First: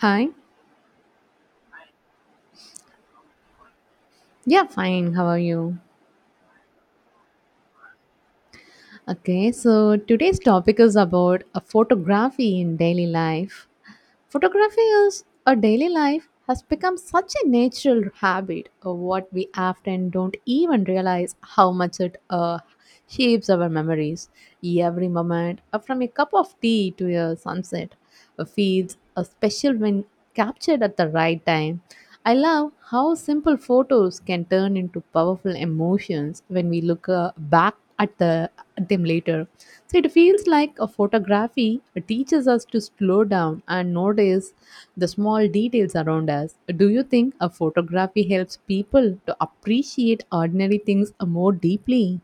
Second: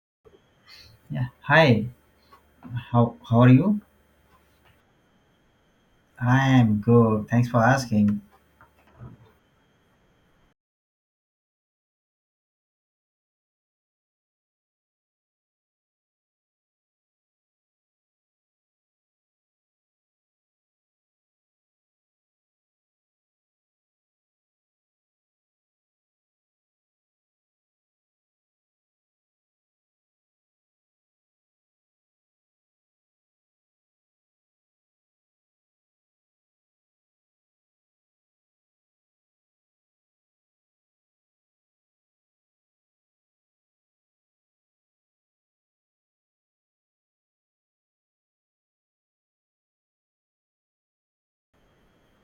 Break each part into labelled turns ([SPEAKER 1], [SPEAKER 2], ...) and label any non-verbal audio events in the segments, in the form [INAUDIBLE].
[SPEAKER 1] Hi.
[SPEAKER 2] Yeah. Hi. How are you?
[SPEAKER 1] Yeah, fine. How are you?
[SPEAKER 2] I am good. Thanks for asking.
[SPEAKER 1] Okay, so today's topic is about a photography in daily life. Photography is a daily life has become such a natural habit of what we often don't even realize how much it shapes our memories. Every moment, from a cup of tea to a sunset, feels a special when captured at the right time. I love how simple photos can turn into powerful emotions when we look back at them later. So it feels like a photography teaches us to slow down and notice the small details around us. Do you think a photography helps people to appreciate ordinary things more deeply?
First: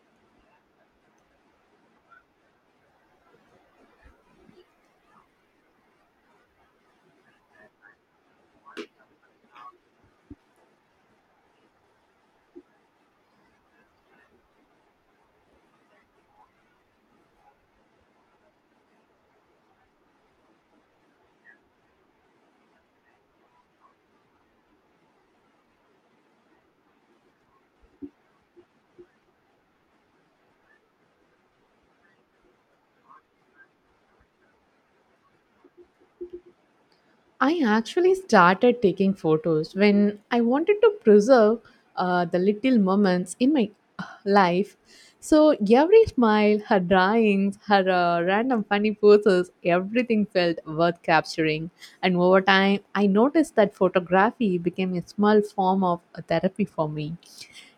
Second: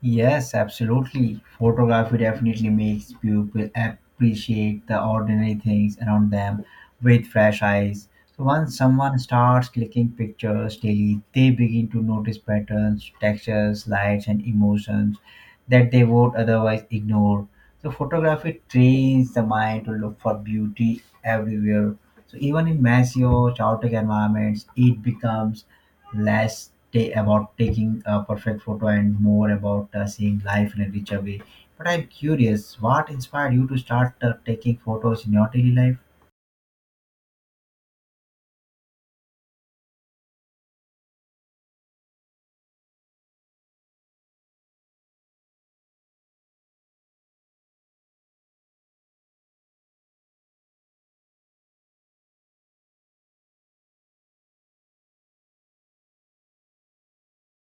[SPEAKER 2] Yes, absolutely. Photography definitely makes people appreciate the ordinary things around them with fresh eyes. So once someone starts clicking pictures daily, they begin to notice patterns, textures, lights, and emotions that they would otherwise ignore. So photography trains the mind to look for beauty everywhere. So even in messy or chaotic environments, it becomes about taking a perfect photo and more about seeing life in a richer way. But I'm curious, what inspired you to start taking photos in your daily life?
[SPEAKER 1] I actually started taking photos when I wanted to preserve the little moments in my life. So every smile, her drawings, her random funny poses, everything felt worth capturing. And over time, I noticed that photography became a small form of a therapy for me.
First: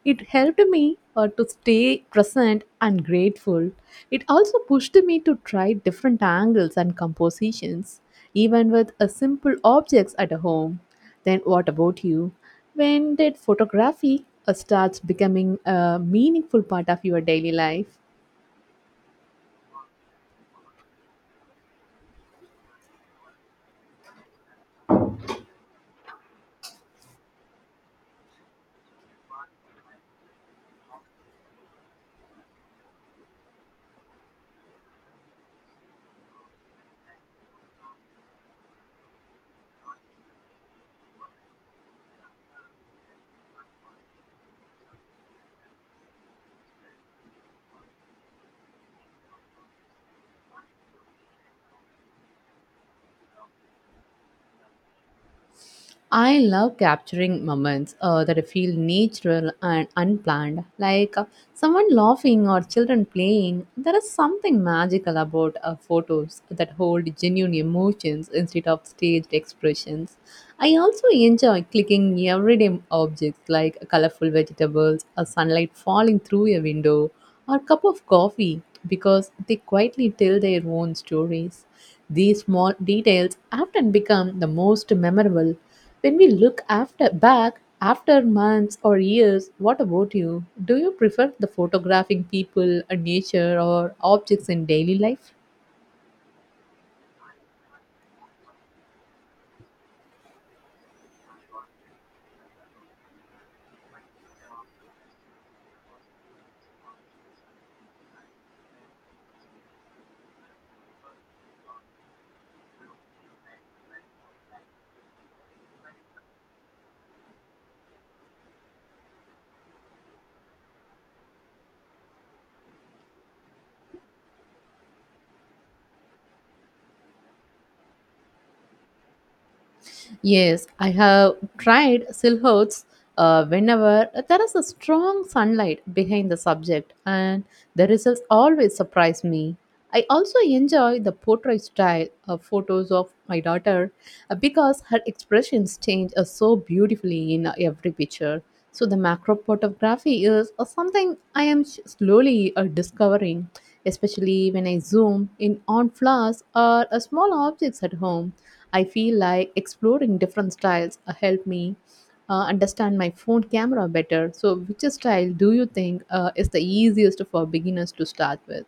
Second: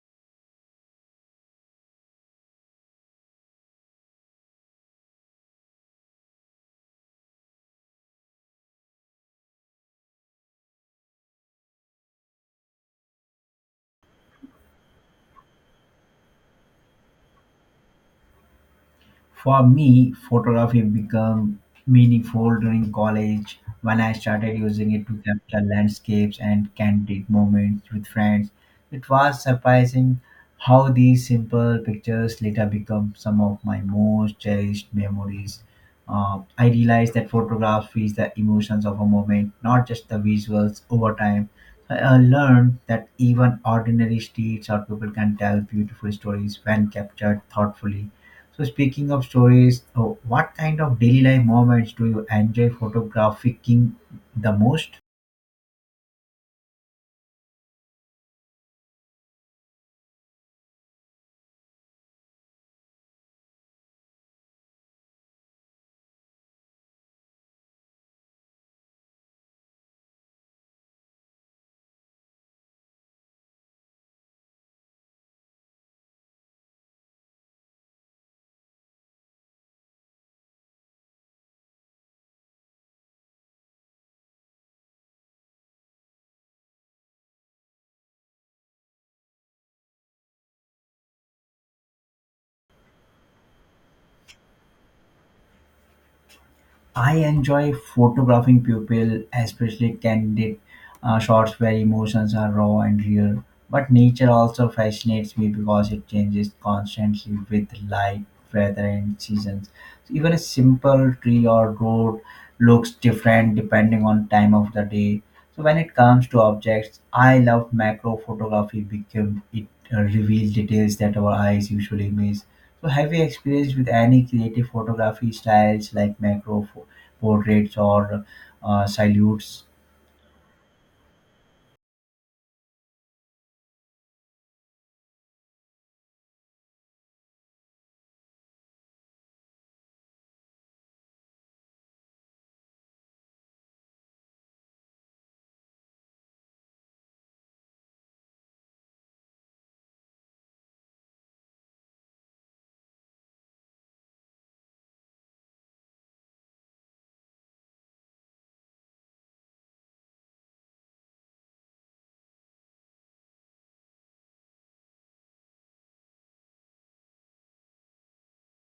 [SPEAKER 1] It helped me to stay present and grateful. It also pushed me to try different angles and compositions, even with a simple objects at home. Then what about you? When did photography starts becoming a meaningful part of your daily life?
[SPEAKER 2] For me, photography became meaningful during college when I started using it to capture landscapes and candid moments with friends. It was surprising how these simple pictures later become some of my most cherished memories. I realized that photography is the emotions of a moment, not just the visuals over time. I learned that even ordinary streets or people can tell beautiful stories when captured thoughtfully. So speaking of stories, oh, what kind of daily life moments do you enjoy photographing the most?
[SPEAKER 1] I love capturing moments that feel natural and unplanned, like someone laughing or children playing. There is something magical about photos that hold genuine emotions instead of staged expressions. I also enjoy clicking everyday objects like colorful vegetables, a sunlight falling through a window, or a cup of coffee because they quietly tell their own stories. These small details often become the most memorable when we look after back after months or years, what about you? Do you prefer the photographing people and nature or objects in daily life?
[SPEAKER 2] I enjoy photographing people, especially candid shots where emotions are raw and real. But nature also fascinates me because it changes constantly with light, weather, and seasons. So even a simple tree or road looks different depending on time of the day. So when it comes to objects, I love macro photography because it reveals details that our eyes usually miss. So have you experienced with any creative photography styles like portraits or silhouettes?
[SPEAKER 1] Yes, I have tried silhouettes whenever there is a strong sunlight behind the subject, and the results always surprise me. I also enjoy the portrait style of photos of my daughter because her expressions change so beautifully in every picture. So, the macro photography is something I am slowly discovering, especially when I zoom in on flowers or small objects at home. I feel like exploring different styles help me understand my phone camera better. So, which style do you think is the easiest for beginners to start with?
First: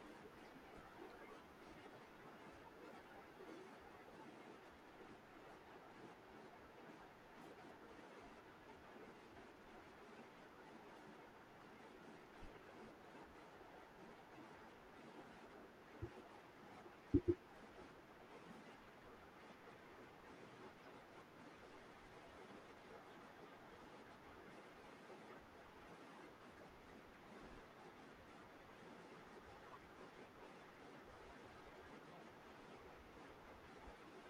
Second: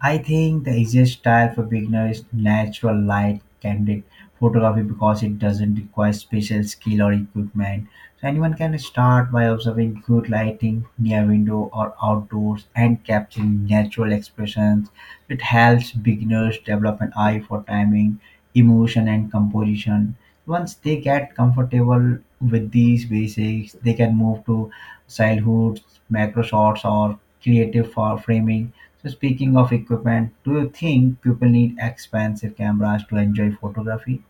[SPEAKER 2] I think the easiest style for beginners is natural light candid photography because it doesn't require special skill or equipment. So anyone can start by observing good lighting near window or outdoors and capturing natural expressions. It helps beginners develop an eye for timing, emotion and composition. Once they get comfortable with these basics, they can move to childhoods, macro shots or creative for framing. So speaking of equipment, do you think people need expensive cameras to enjoy photography?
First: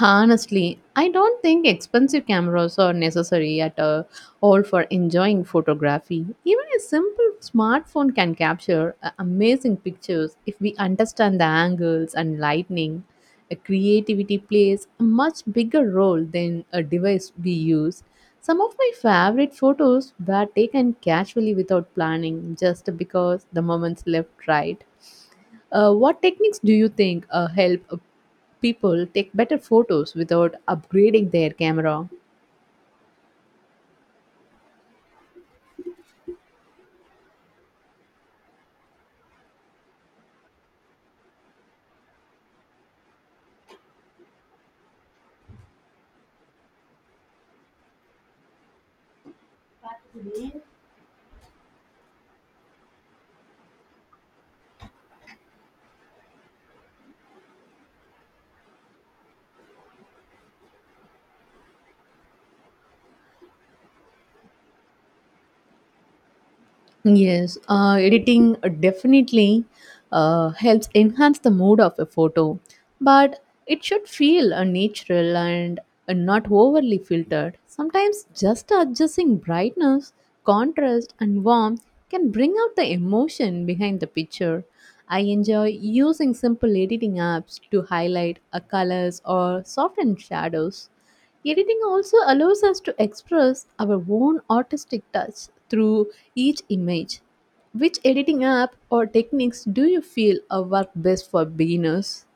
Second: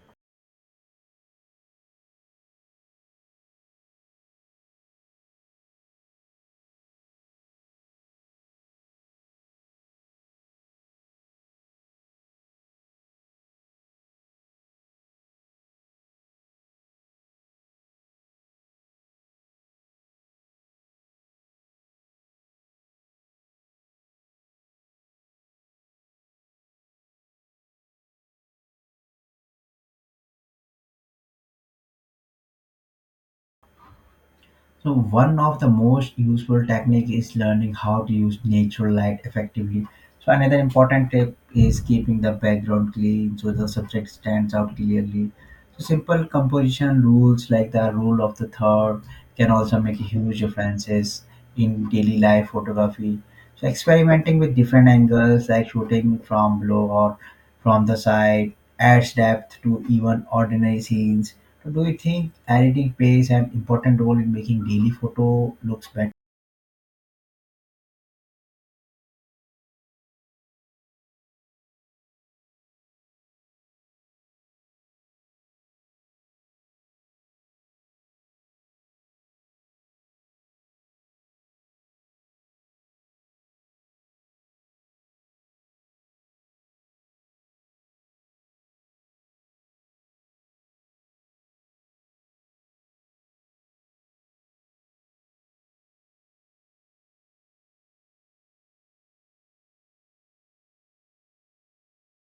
[SPEAKER 1] Honestly, I don't think expensive cameras are necessary at all for enjoying photography. Even a simple smartphone can capture amazing pictures if we understand the angles and lighting. Creativity plays a much bigger role than a device we use. Some of my favorite photos were taken casually without planning, just because the moments left right. What techniques do you think help people take better photos without upgrading their camera?
[SPEAKER 2] So one of the most useful technique is learning how to use natural light effectively. So another important tip is keeping the background clean so the subject stands out clearly. So simple composition rules like the rule of the third can also make huge differences in daily life photography. So experimenting with different angles, like shooting from below or from the side, adds depth to even ordinary scenes. So do you think editing plays an important role in making daily photo looks better?
[SPEAKER 1] Yes, editing definitely helps enhance the mood of a photo, but it should feel natural and not overly filtered. Sometimes just adjusting brightness, contrast, and warmth can bring out the emotion behind the picture. I enjoy using simple editing apps to highlight colors or soften shadows. Editing also allows us to express our own artistic touch through each image. Which editing app or techniques do you feel work best for beginners?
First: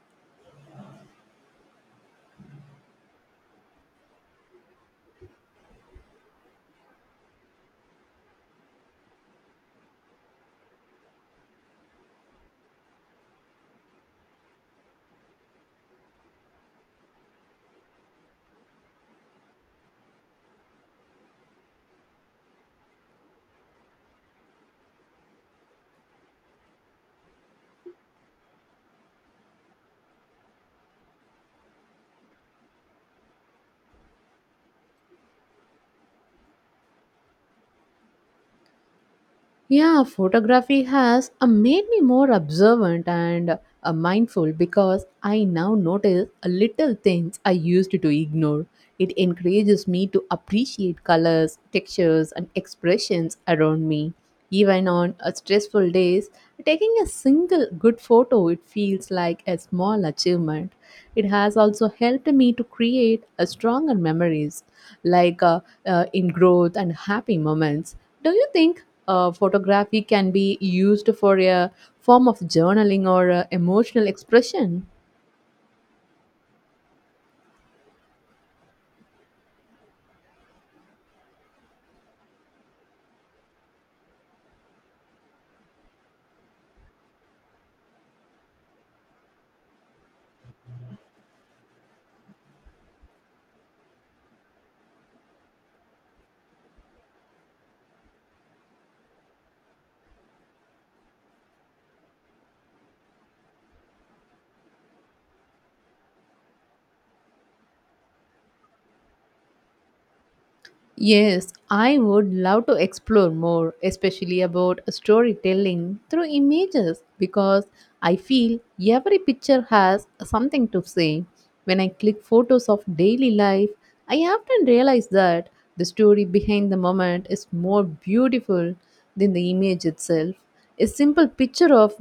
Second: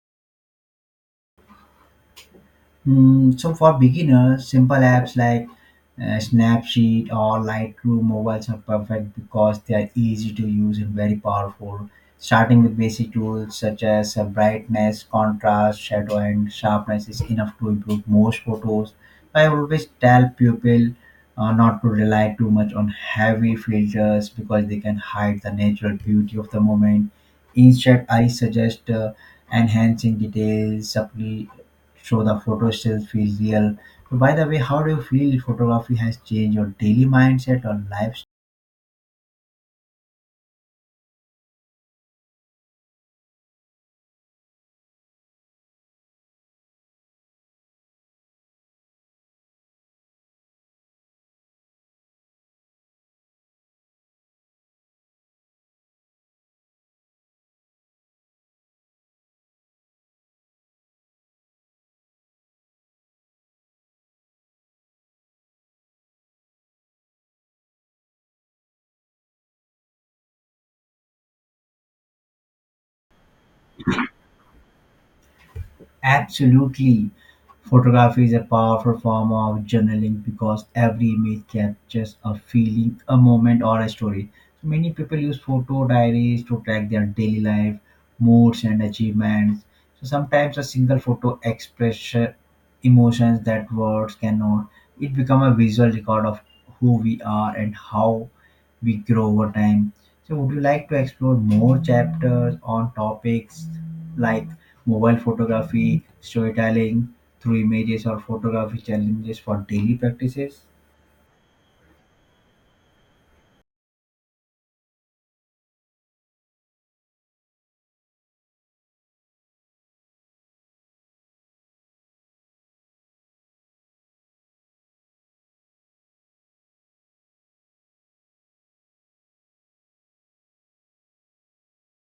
[SPEAKER 2] So for beginners, simple apps like Snapseed or Lightroom mobiles are perfect because they are easy to use and very powerful. Starting with basic tools such as brightness, contrast, shadow, and sharpness is enough to improve most photos. I always tell people not to rely too much on heavy filters because they can hide the natural beauty of the moment. Instead, I suggest enhancing so the photo still feels real. So by the way, how do you feel photography has changed your daily mindset or lives?
[SPEAKER 1] Yeah, photography has made me more observant and mindful because I now notice little things I used to ignore. It encourages me to appreciate colors, textures, and expressions around me. Even on stressful days, taking a single good photo it feels like a small achievement. It has also helped me to create a stronger memories like in growth and happy moments. Do you think photography can be used for a form of journaling or emotional expression?
[SPEAKER 2] Absolutely. Photography is a powerful form of journaling because every image captures a feeling, a moment, or a story. So many people use photo diaries to track their daily life, moods, and achievements. So sometimes a single photo expresses emotions that words cannot. It becomes a visual record of who we are and how we grow over time. So, would you like to explore more chapters on topics like mobile photography, storytelling through images, or photography challenges for daily practices?
[SPEAKER 1] Yes, I would love to explore more, especially about storytelling through images, because I feel every picture has something to say. When I click photos of daily life, I often realize that the story behind the moment is more beautiful than the image itself. A simple picture of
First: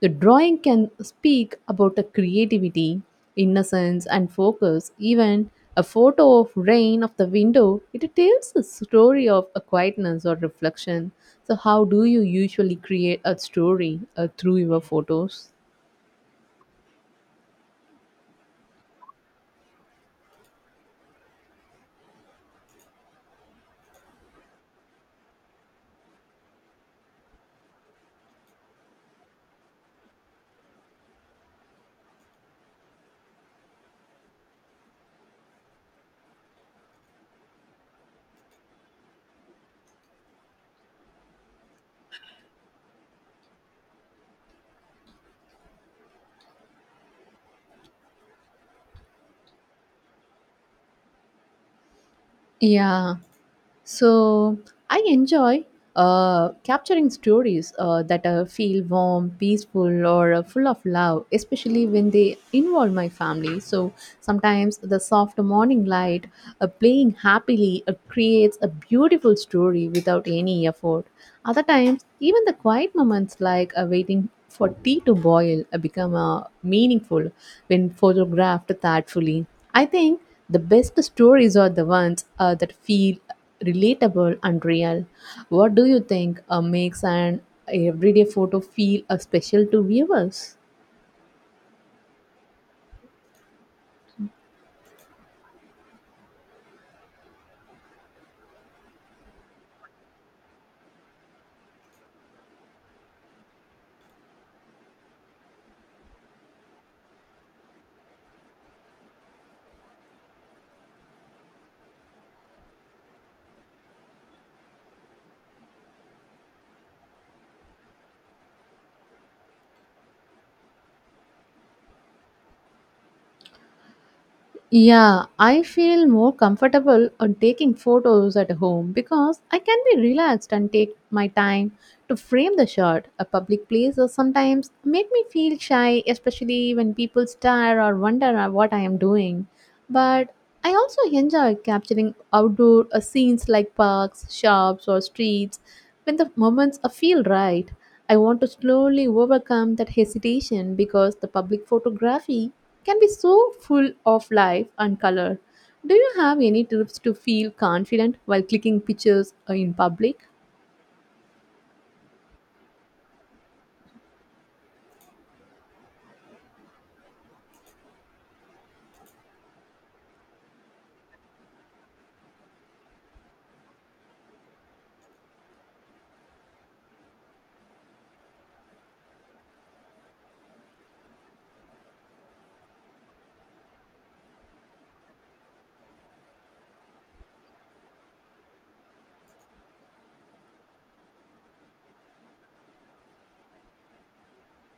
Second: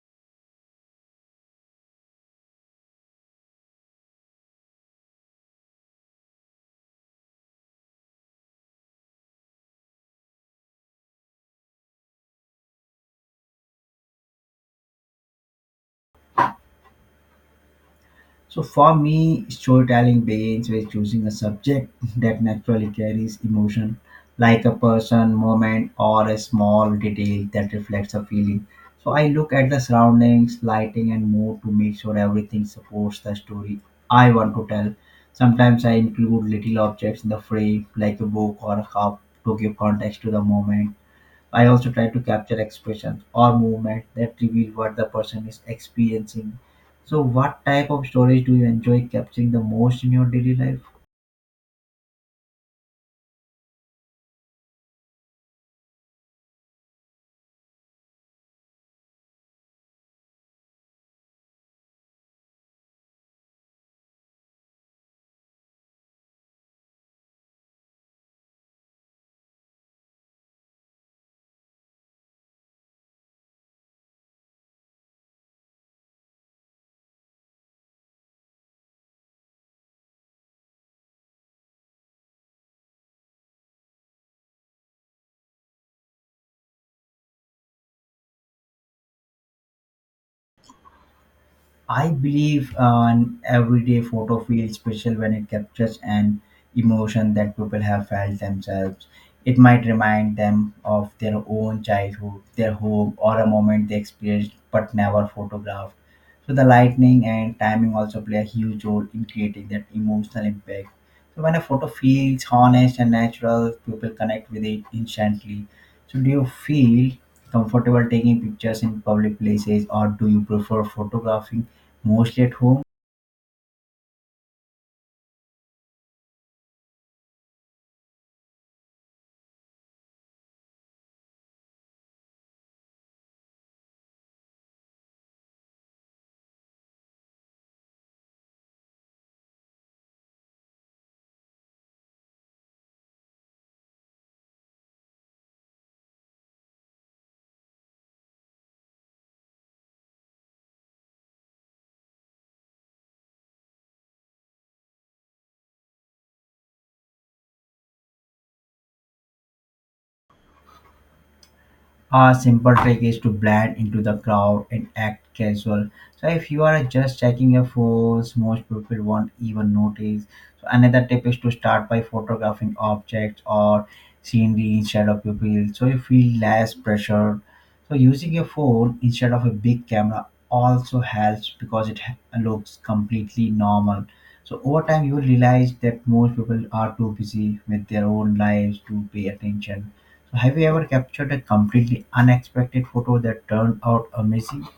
[SPEAKER 1] the drawing can speak about a creativity, innocence, and focus. Even a photo of rain of the window, it tells a story of a quietness or reflection. So, how do you usually create a story through your photos?
[SPEAKER 2] So for me, storytelling begins with choosing a subject [LAUGHS] that naturally carries emotion, like a person, moment, or a small detail that reflects a feeling. So I look at the surroundings, lighting, and mood to make sure everything supports the story I want to tell. Sometimes I include little objects in the frame, like a book or a cup, to give context to the moment. I also try to capture expressions or movement that reveal what the person is experiencing. So, what type of stories do you enjoy capturing the most in your daily life?
[SPEAKER 1] Yeah. So I enjoy capturing stories that feel warm, peaceful, or full of love, especially when they involve my family. So sometimes the soft morning light playing happily creates a beautiful story without any effort. Other times, even the quiet moments like waiting for tea to boil become meaningful when photographed thoughtfully. I think the best stories are the ones that feel relatable and real. What do you think makes an everyday photo feel special to viewers?
[SPEAKER 2] I believe an everyday photo feels special when it captures an emotion that people have felt themselves. It might remind them of their own childhood, their home, or a moment they experienced but never photographed. So the lightning and timing also play a huge role in creating that emotional impact. So when a photo feels honest and natural, people connect with it instantly. So do you feel comfortable taking pictures in public places, or do you prefer photographing mostly at home?
[SPEAKER 1] Yeah, I feel more comfortable on taking photos at home because I can be relaxed and take my time to frame the shot. A public place or sometimes make me feel shy, especially when people stare or wonder at what I am doing. But I also enjoy capturing outdoor scenes like parks, shops, or streets. When the moments feel right, I want to slowly overcome that hesitation because the public photography can be so full of life and color. Do you have any tips to feel confident while clicking pictures in public?
[SPEAKER 2] A simple trick is to blend into the crowd and act casual. So if you are just checking your phones, most people won't even notice. So another tip is to start by photographing objects or scenery instead of people. So you feel less pressured. So using your phone instead of a big camera also helps because it looks completely normal. So over time you will realize that most people are too busy with their own lives to pay attention. Have you ever captured a completely unexpected photo that turned out amazing?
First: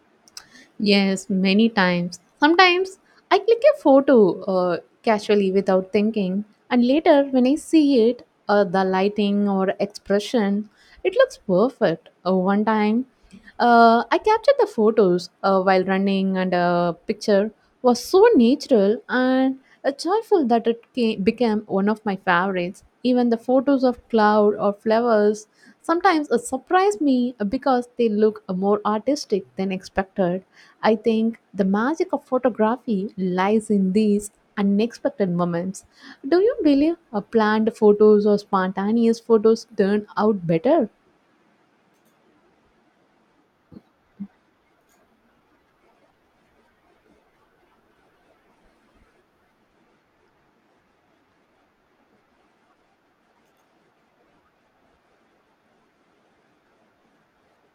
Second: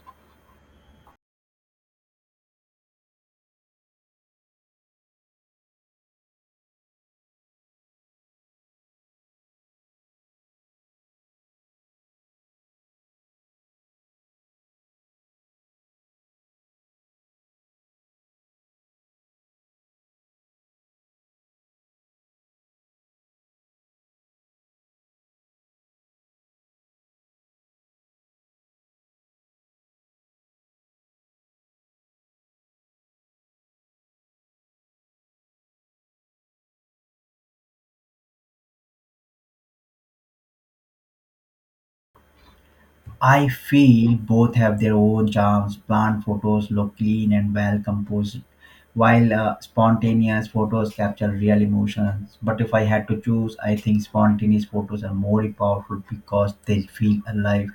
[SPEAKER 1] Yes, many times. Sometimes I click a photo casually without thinking, and later when I see it, the lighting or expression, it looks perfect. One time I captured the photos while running, and a picture was so natural and joyful that became one of my favorites. Even the photos of cloud or flowers sometimes surprise me because they look more artistic than expected. I think the magic of photography lies in these unexpected moments. Do you believe planned photos or spontaneous photos turn out better?
[SPEAKER 2] I feel both have their own charms. Plant photos look clean and well composed, while spontaneous photos capture real emotions. But if I had to choose, I think spontaneous photos are more powerful because they feel alive.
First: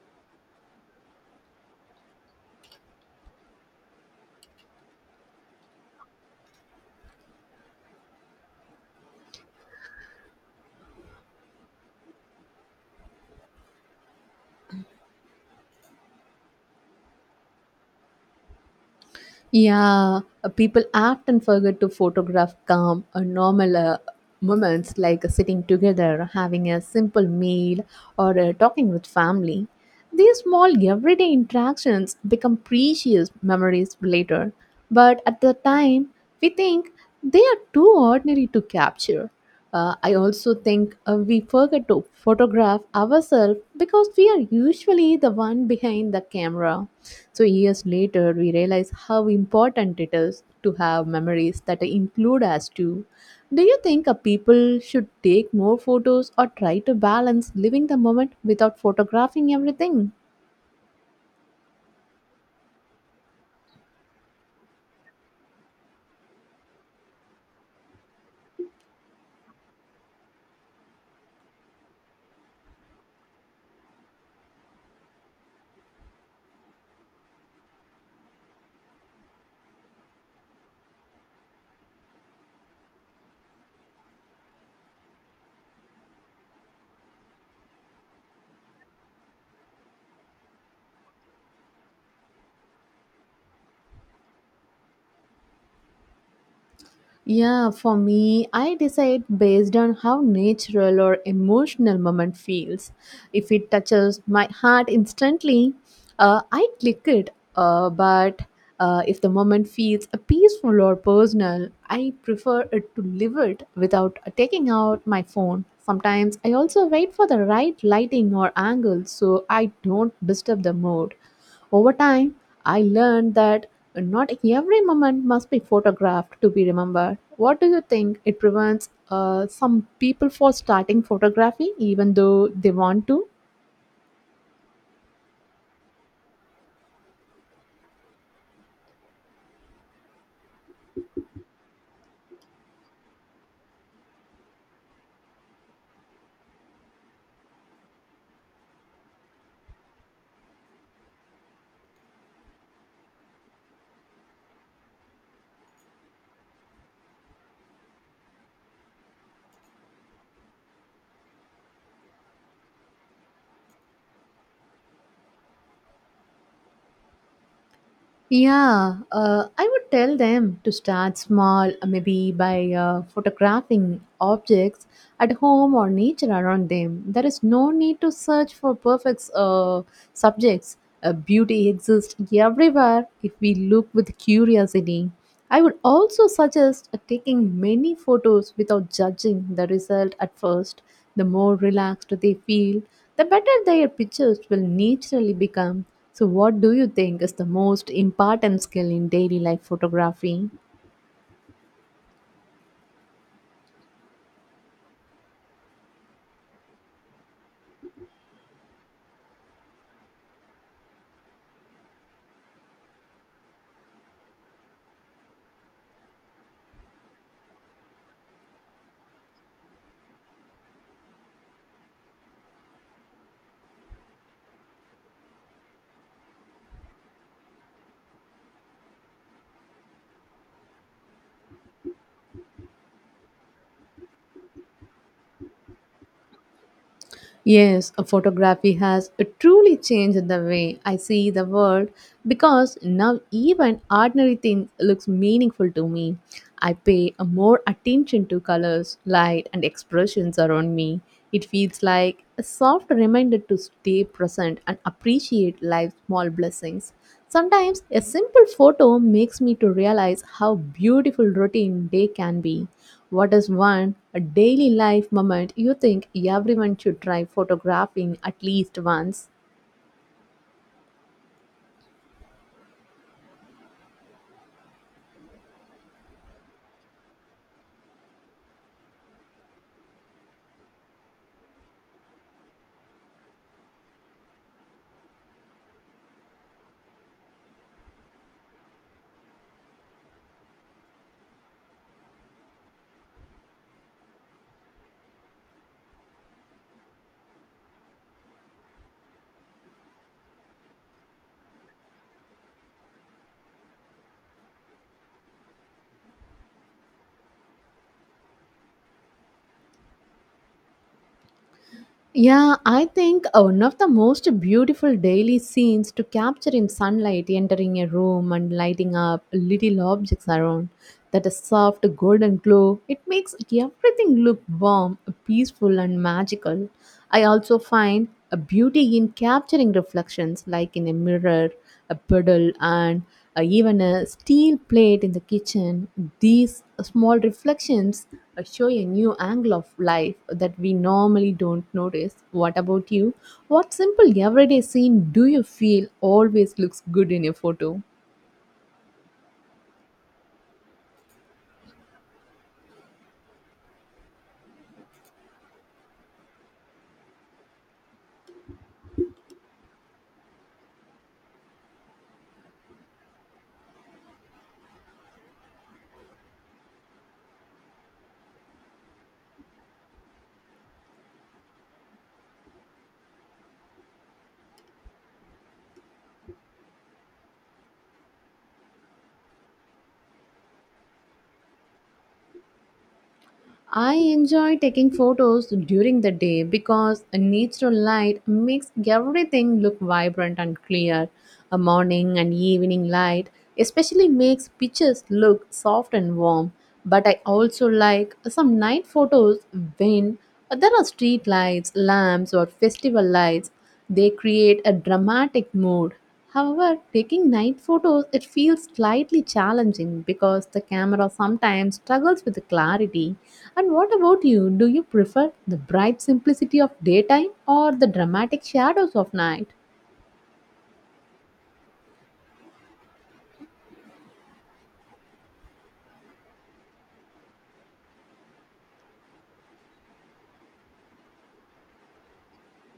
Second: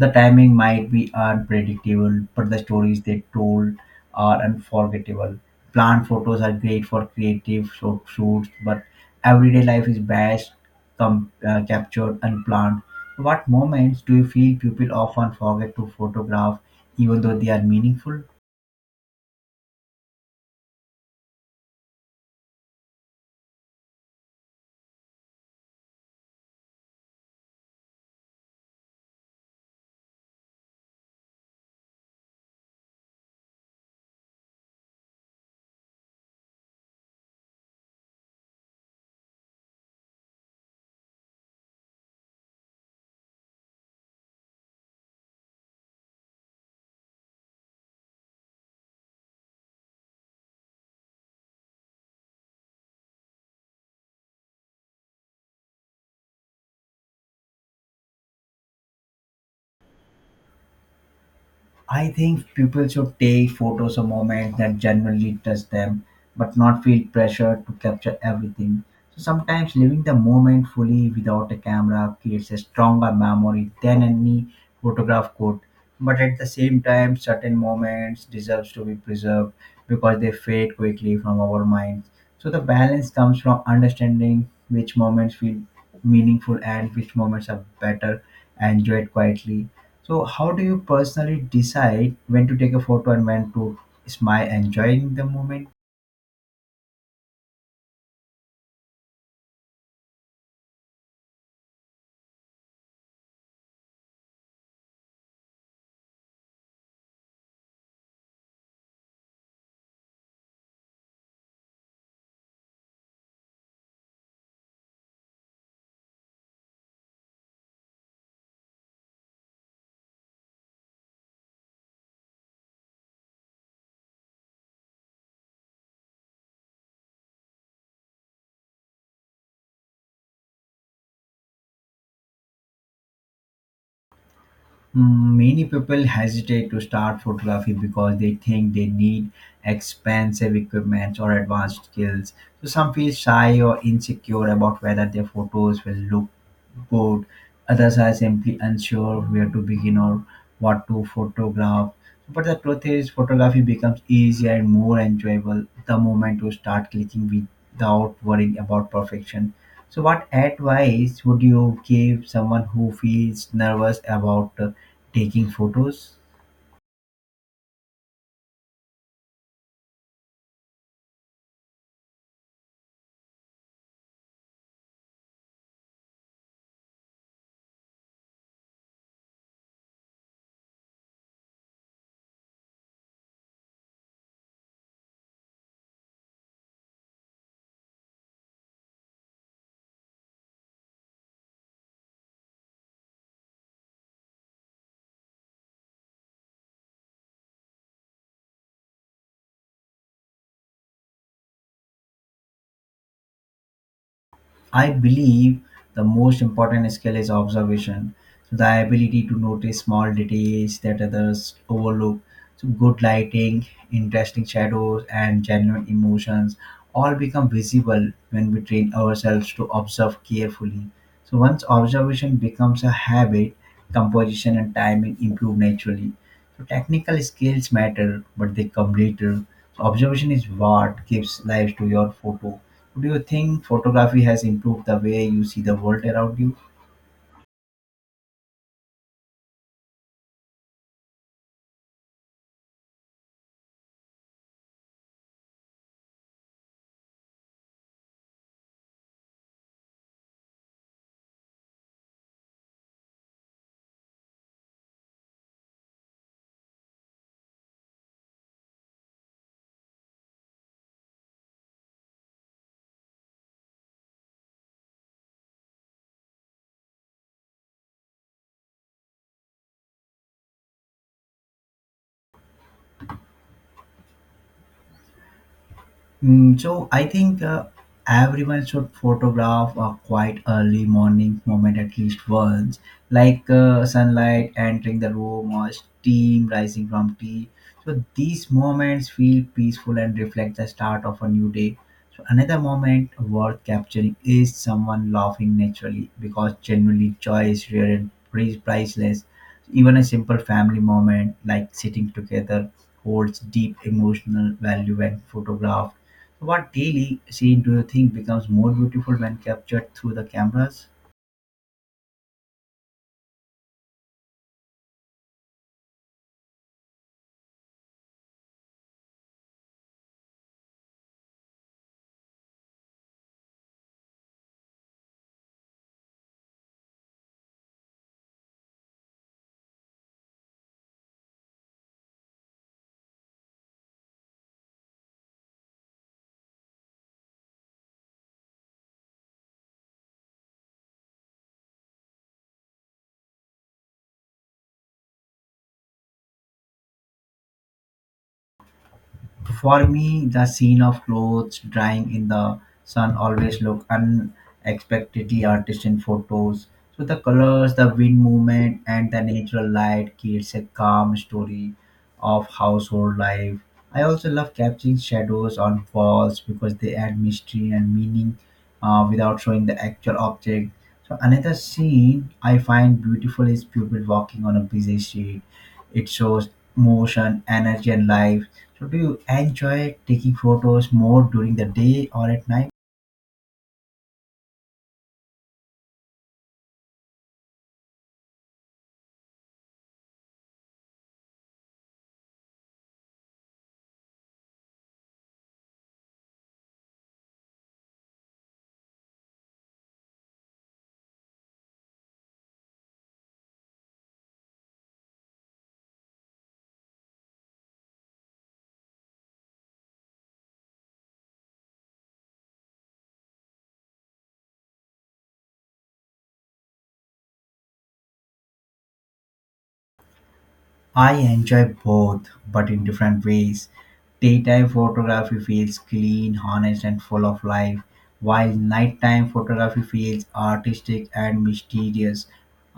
[SPEAKER 2] The timing might be unpredictable, but the stories they told are unforgettable. Plant photos are great for creative shoots, but everyday life is best captured unplanned. What moments do you feel people often forget to photograph, even though they are meaningful?
[SPEAKER 1] Yeah, people often forget to photograph calm or normal moments like sitting together, having a simple meal, or talking with family. These small everyday interactions become precious memories later, but at the time, we think they are too ordinary to capture. I also think we forget to photograph ourselves because we are usually the one behind the camera. So, years later, we realize how important it is to have memories that include us too. Do you think a people should take more photos or try to balance living the moment without photographing everything?
[SPEAKER 2] I think people should take photos of moments that genuinely touch them, but not feel pressure to capture everything. So sometimes living the moment fully without a camera creates a stronger memory than any photograph could. But at the same time, certain moments deserves to be preserved because they fade quickly from our minds. So the balance comes from understanding which moments feel meaningful and which moments are better enjoyed quietly. So, how do you personally decide when to take a photo and when to smile, enjoying the moment?
[SPEAKER 1] Yeah, for me, I decide based on how natural or emotional moment feels. If it touches my heart instantly, I click it. But if the moment feels peaceful or personal, I prefer it to leave it without taking out my phone. Sometimes I also wait for the right lighting or angle so I don't disturb the mood. Over time, I learned that not every moment must be photographed to be remembered. What do you think? It prevents some people from starting photography even though they want to?
[SPEAKER 2] Many people hesitate to start photography because they think they need expensive equipment or advanced skills. So, some feel shy or insecure about whether their photos will look bored, others are simply unsure where to begin or what to photograph. But the truth is, photography becomes easier and more enjoyable the moment you start clicking without worrying about perfection. So, what advice would you give someone who feels nervous about taking photos?
[SPEAKER 1] Yeah, I would tell them to start small, maybe by photographing objects at home or nature around them. There is no need to search for perfect subjects. Beauty exists everywhere if we look with curiosity. I would also suggest taking many photos without judging the result at first. The more relaxed they feel, the better their pictures will naturally become. So, what do you think is the most important skill in daily life photography?
[SPEAKER 2] I believe the most important skill is observation. So the ability to notice small details that others overlook. So good lighting, interesting shadows, and genuine emotions all become visible when we train ourselves to observe carefully. So once observation becomes a habit, composition and timing improve naturally. So technical skills matter, but they come later. So observation is what gives life to your photo. Do you think photography has improved the way you see the world around you?
[SPEAKER 1] Yes, a photography has truly changed the way I see the world because now even ordinary things looks meaningful to me. I pay a more attention to colors, light and expressions around me. It feels like a soft reminder to stay present and appreciate life's small blessings. Sometimes a simple photo makes me to realize how beautiful routine day can be. What is one a daily life moment you think everyone should try photographing at least once?
[SPEAKER 2] So I think everyone should photograph a quite early morning moment at least once, like sunlight entering the room or steam rising from tea. So these moments feel peaceful and reflect the start of a new day. So another moment worth capturing is someone laughing naturally because genuinely joy is rare and priceless. Even a simple family moment like sitting together holds deep emotional value when photographed. What daily scene do you think becomes more beautiful when captured through the cameras?
[SPEAKER 1] Yeah, I think one of the most beautiful daily scenes to capture in sunlight entering a room and lighting up little objects around that a soft golden glow. It makes everything look warm, peaceful, and magical. I also find a beauty in capturing reflections like in a mirror, a puddle, and even a steel plate in the kitchen, these small reflections show a new angle of life that we normally don't notice. What about you? What simple everyday scene do you feel always looks good in a photo?
[SPEAKER 2] For me, the scene of clothes drying in the sun always look unexpectedly artist in photos. So the colors, the wind movement, and the natural light creates a calm story of household life. I also love capturing shadows on walls because they add mystery and meaning without showing the actual object. So another scene I find beautiful is people walking on a busy street. It shows motion, energy, and life. So, do you enjoy taking photos more during the day or at night?
[SPEAKER 1] I enjoy taking photos during the day because natural light makes everything look vibrant and clear. A morning and evening light especially makes pictures look soft and warm. But I also like some night photos when there are street lights, lamps, or festival lights. They create a dramatic mood. However, taking night photos, it feels slightly challenging because the camera sometimes struggles with the clarity. And what about you? Do you prefer the bright simplicity of daytime or the dramatic shadows of night?
[SPEAKER 2] I enjoy both, but in different ways. Daytime photography feels clean, honest, and full of life, while nighttime photography feels artistic and mysterious.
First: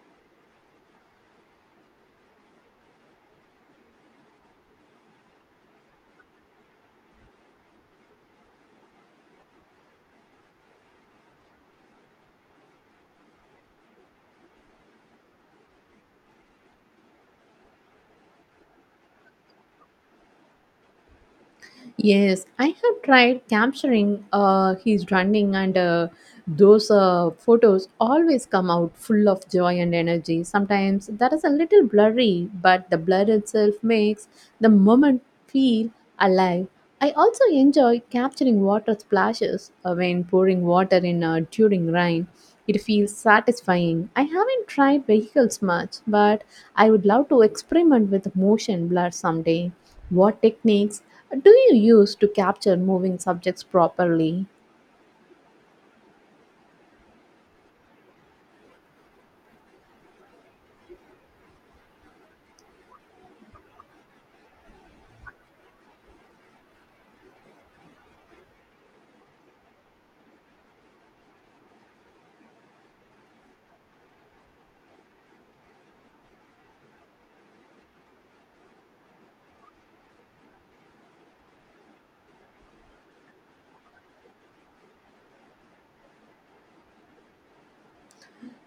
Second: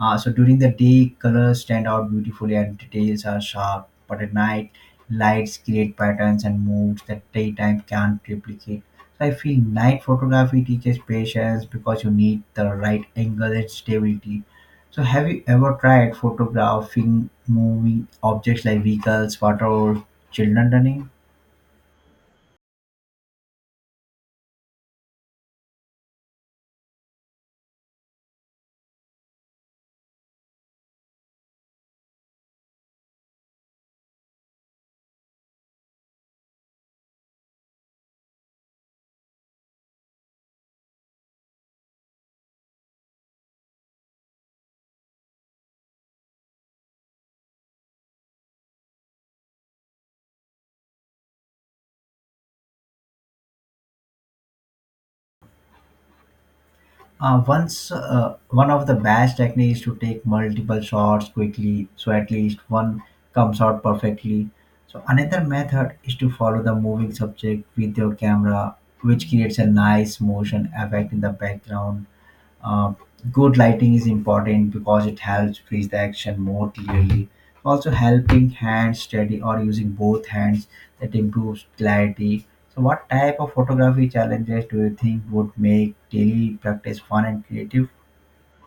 [SPEAKER 2] So during the day, colors stand out beautifully and details are sharp, but at night, lights create patterns and moods that daytime can't replicate. So I feel night photography teaches patience because you need the right angle and stability. So, have you ever tried photographing moving objects like vehicles, water, or children running?
[SPEAKER 1] Yes, I have tried capturing his running, and those photos always come out full of joy and energy. Sometimes that is a little blurry, but the blur itself makes the moment feel alive. I also enjoy capturing water splashes when pouring water in during rain. It feels satisfying. I haven't tried vehicles much, but I would love to experiment with motion blur someday. What techniques do you use to capture moving subjects properly?
[SPEAKER 2] One of the best techniques is to take multiple shots quickly, so at least one comes out perfectly. So, another method is to follow the moving subject with your camera, which creates a nice motion effect in the background. Uh, Good lighting is important because it helps freeze the action more clearly. Also, helping hands steady or using both hands that improves clarity. So, what type of photography challenges do you think would make daily practice fun and creative?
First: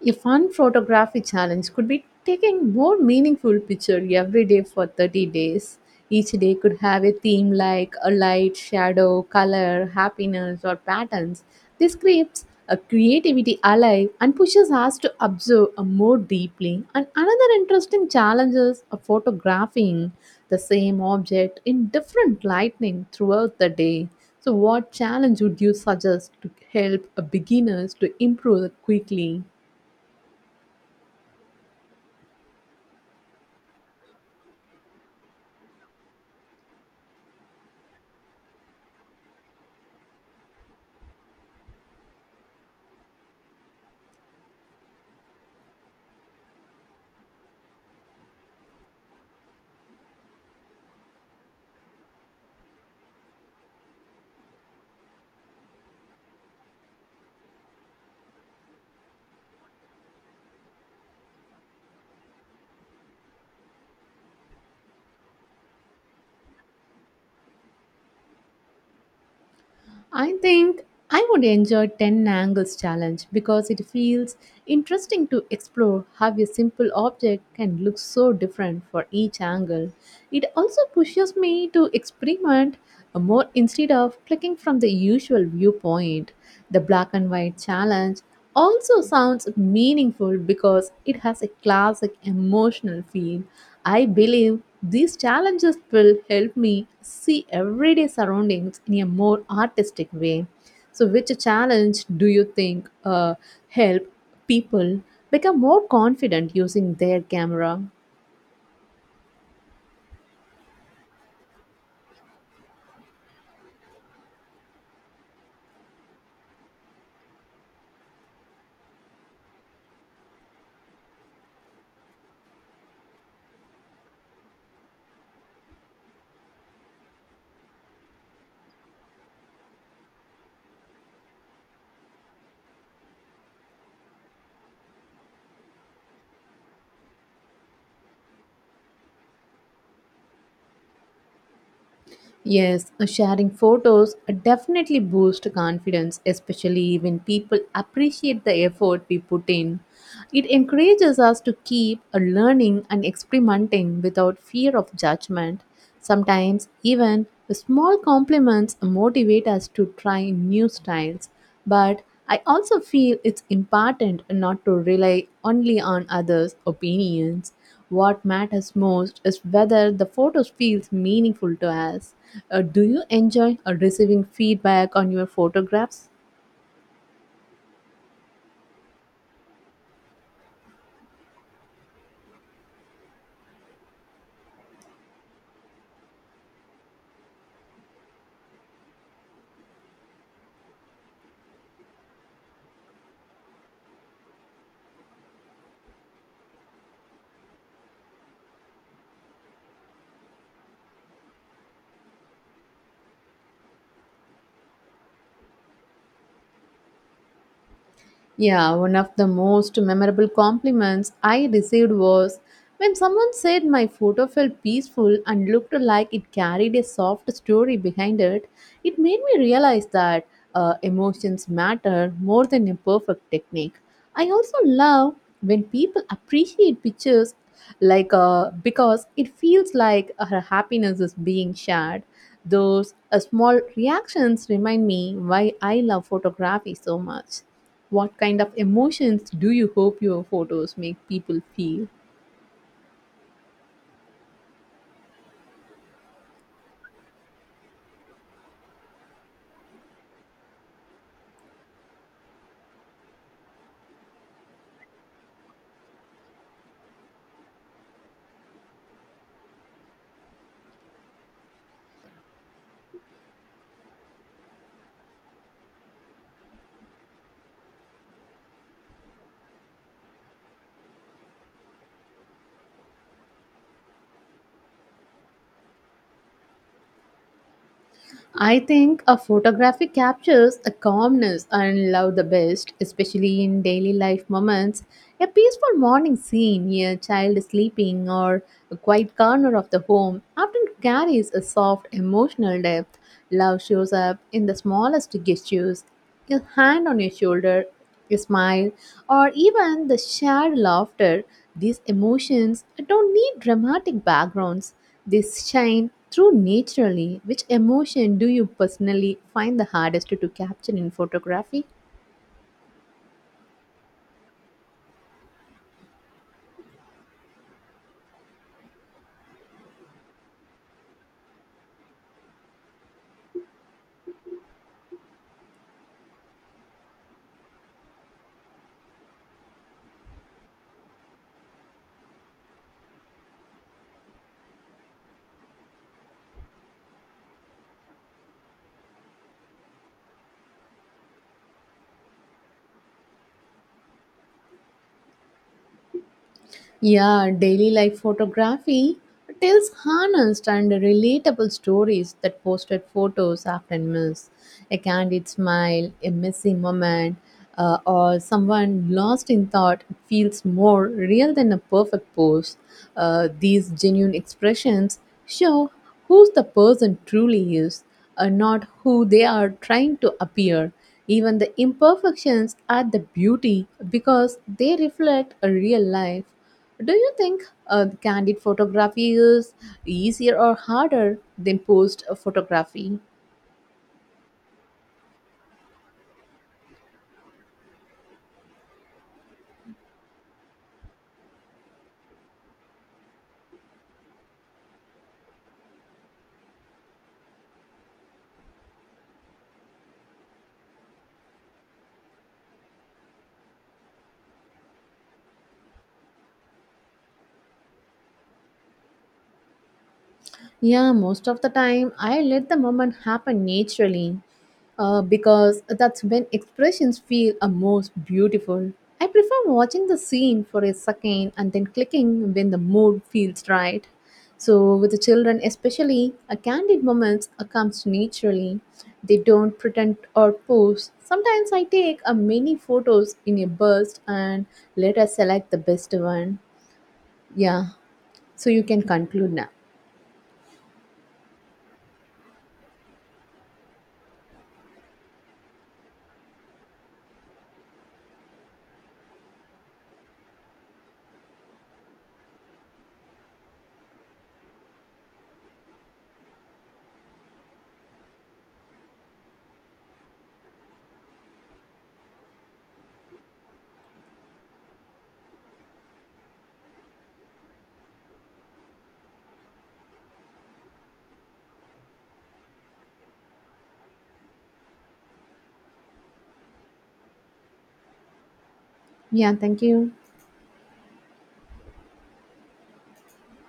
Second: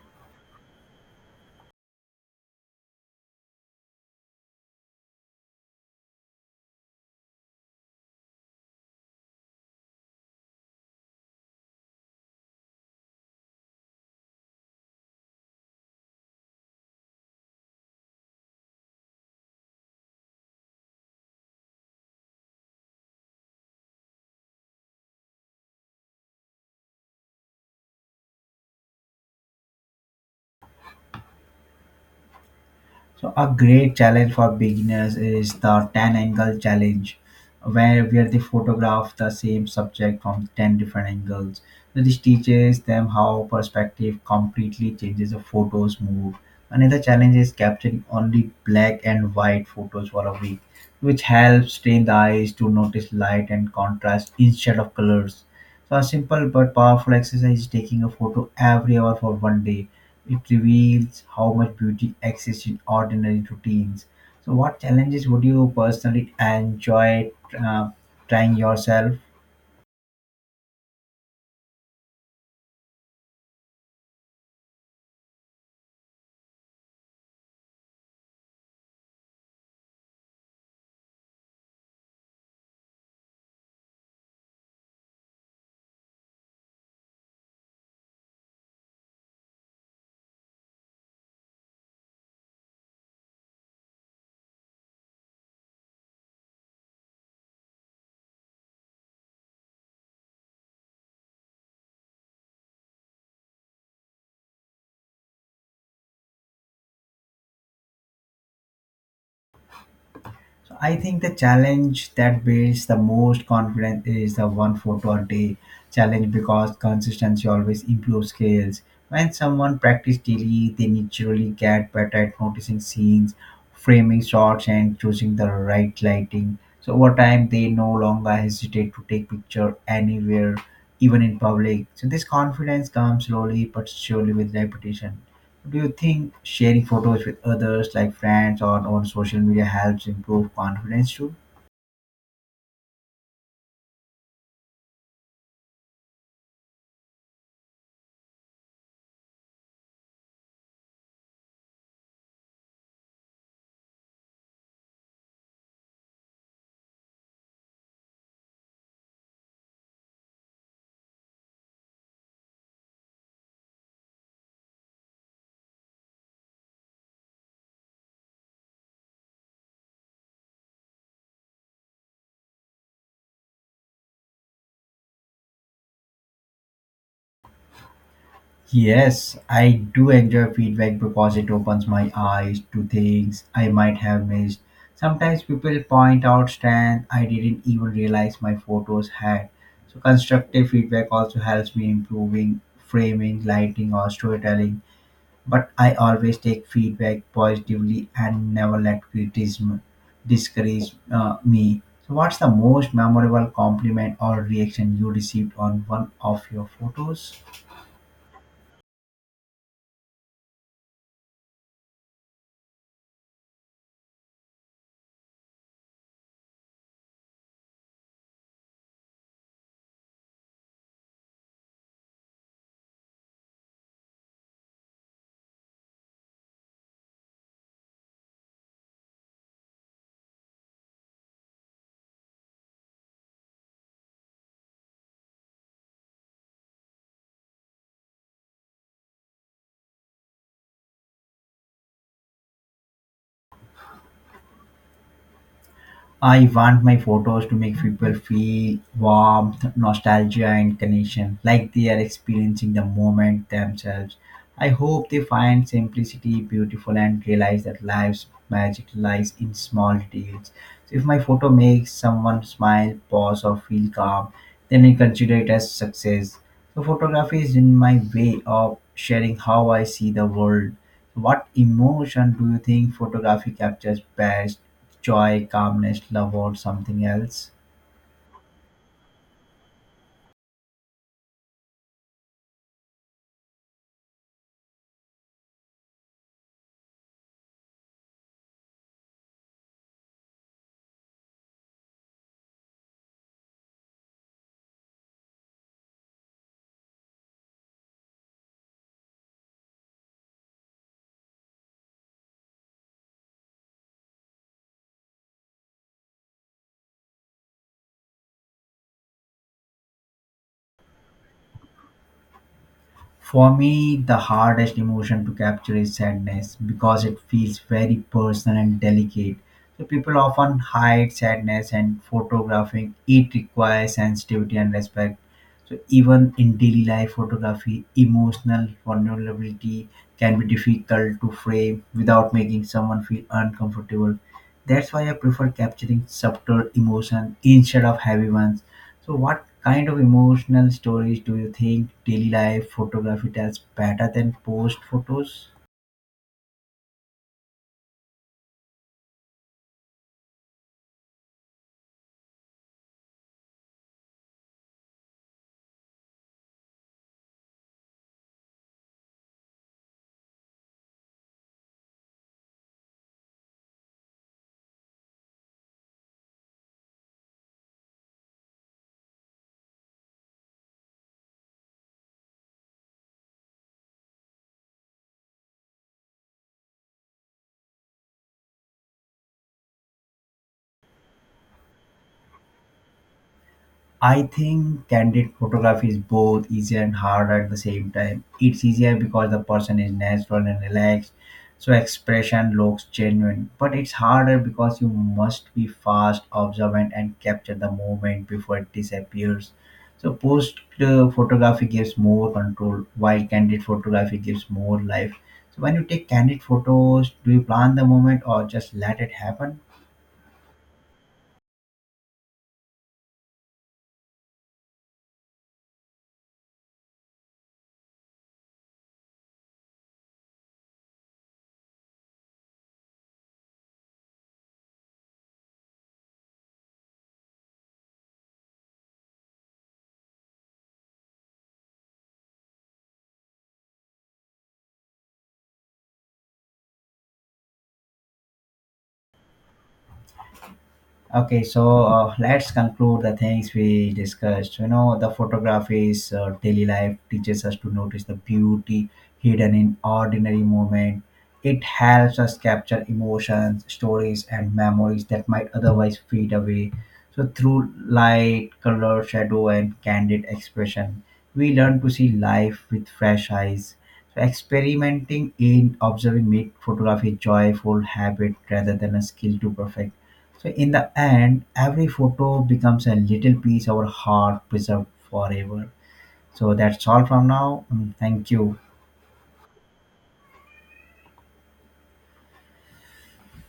[SPEAKER 1] A fun photography challenge could be taking more meaningful picture every day for 30 days. Each day could have a theme like a light, shadow, color, happiness, or patterns. This keeps a creativity alive and pushes us to observe more deeply. And another interesting challenge is photographing the same object in different lighting throughout the day. So, what challenge would you suggest to help beginners to improve quickly?
[SPEAKER 2] So a great challenge for beginners is the 10 angle challenge where they photograph the same subject from 10 different angles. So this teaches them how perspective completely changes the photos move. Another challenge is capturing only black and white photos for a week, which helps train the eyes to notice light and contrast instead of colors. So a simple but powerful exercise is taking a photo every hour for one day. It reveals how much beauty exists in ordinary routines. So what challenges would you personally enjoy uh, trying yourself?
[SPEAKER 1] I think I would enjoy 10 angles challenge because it feels interesting to explore how a simple object can look so different for each angle. It also pushes me to experiment more instead of clicking from the usual viewpoint. The black and white challenge also sounds meaningful because it has a classic emotional feel. I believe these challenges will help me see everyday surroundings in a more artistic way. So, which challenge do you think help people become more confident using their camera?
[SPEAKER 2] So I think the challenge that builds the most confidence is the one photo a day challenge because consistency always improves skills. When someone practices daily, they naturally get better at noticing scenes, framing shots, and choosing the right lighting. So over time, they no longer hesitate to take picture anywhere, even in public. So this confidence comes slowly but surely with repetition. Do you think sharing photos with others, like friends or on social media, helps improve confidence too?
[SPEAKER 1] Yes, sharing photos definitely boosts confidence, especially when people appreciate the effort we put in. It encourages us to keep learning and experimenting without fear of judgment. Sometimes, even small compliments motivate us to try new styles. But I also feel it's important not to rely only on others' opinions. What matters most is whether the photos feels meaningful to us. Do you enjoy receiving feedback on your photographs?
[SPEAKER 2] Yes, I do enjoy feedback because it opens my eyes to things I might have missed. Sometimes people point out strengths I didn't even realize my photos had. So constructive feedback also helps me improving framing, lighting, or storytelling. But I always take feedback positively and never let criticism discourage me. So, what's the most memorable compliment or reaction you received on one of your photos?
[SPEAKER 1] Yeah, one of the most memorable compliments I received was when someone said my photo felt peaceful and looked like it carried a soft story behind it. It made me realize that emotions matter more than a perfect technique. I also love when people appreciate pictures like because it feels like her happiness is being shared. Those small reactions remind me why I love photography so much. What kind of emotions do you hope your photos make people feel?
[SPEAKER 2] I want my photos to make people feel warmth, nostalgia, and connection, like they are experiencing the moment themselves. I hope they find simplicity beautiful and realize that life's magic lies in small details. So if my photo makes someone smile, pause, or feel calm, then I consider it as success. So photography is in my way of sharing how I see the world. What emotion do you think photography captures best? Joy, calmness, love, or something else.
[SPEAKER 1] I think a photography captures a calmness and love the best, especially in daily life moments. A peaceful morning scene, a child sleeping, or a quiet corner of the home often carries a soft emotional depth. Love shows up in the smallest gestures, a hand on your shoulder, a smile, or even the shared laughter. These emotions don't need dramatic backgrounds, they shine through naturally. Which emotion do you personally find the hardest to capture in photography?
[SPEAKER 2] For me, the hardest emotion to capture is sadness because it feels very personal and delicate. So people often hide sadness and photographing it requires sensitivity and respect. So even in daily life photography, emotional vulnerability can be difficult to frame without making someone feel uncomfortable. That's why I prefer capturing subtle emotion instead of heavy ones. So, what kind of emotional stories do you think daily life photography tells better than post photos?
[SPEAKER 1] Yeah, daily life photography tells honest and relatable stories that posted photos often miss. A candid smile, a messy moment, or someone lost in thought feels more real than a perfect pose. These genuine expressions show who the person truly is, not who they are trying to appear. Even the imperfections are the beauty because they reflect a real life. Do you think candid photography is easier or harder than posed photography?
[SPEAKER 2] I think candid photography is both easier and hard at the same time. It's easier because the person is natural and relaxed, so expression looks genuine. But it's harder because you must be fast, observant, and capture the moment before it disappears. So post photography gives more control, while candid photography gives more life. So when you take candid photos, do you plan the moment or just let it happen?
[SPEAKER 1] Yeah, most of the time I let the moment happen naturally because that's when expressions feel a most beautiful. I prefer watching the scene for a second and then clicking when the mood feels right. So, with the children especially, a candid moments comes naturally. They don't pretend or pose. Sometimes I take a many photos in a burst and let us select the best one. Yeah, so you can conclude now.
[SPEAKER 2] Okay, so let's conclude the things we discussed. You know, the photography's daily life teaches us to notice the beauty hidden in ordinary moment. It helps us capture emotions, stories, and memories that might otherwise fade away. So, through light, color, shadow, and candid expression, we learn to see life with fresh eyes. So, experimenting in observing make photography a joyful habit rather than a skill to perfect. So in the end, every photo becomes a little piece of our heart preserved forever. So that's all from now. Mm. Thank you.
[SPEAKER 1] Yeah, thank you.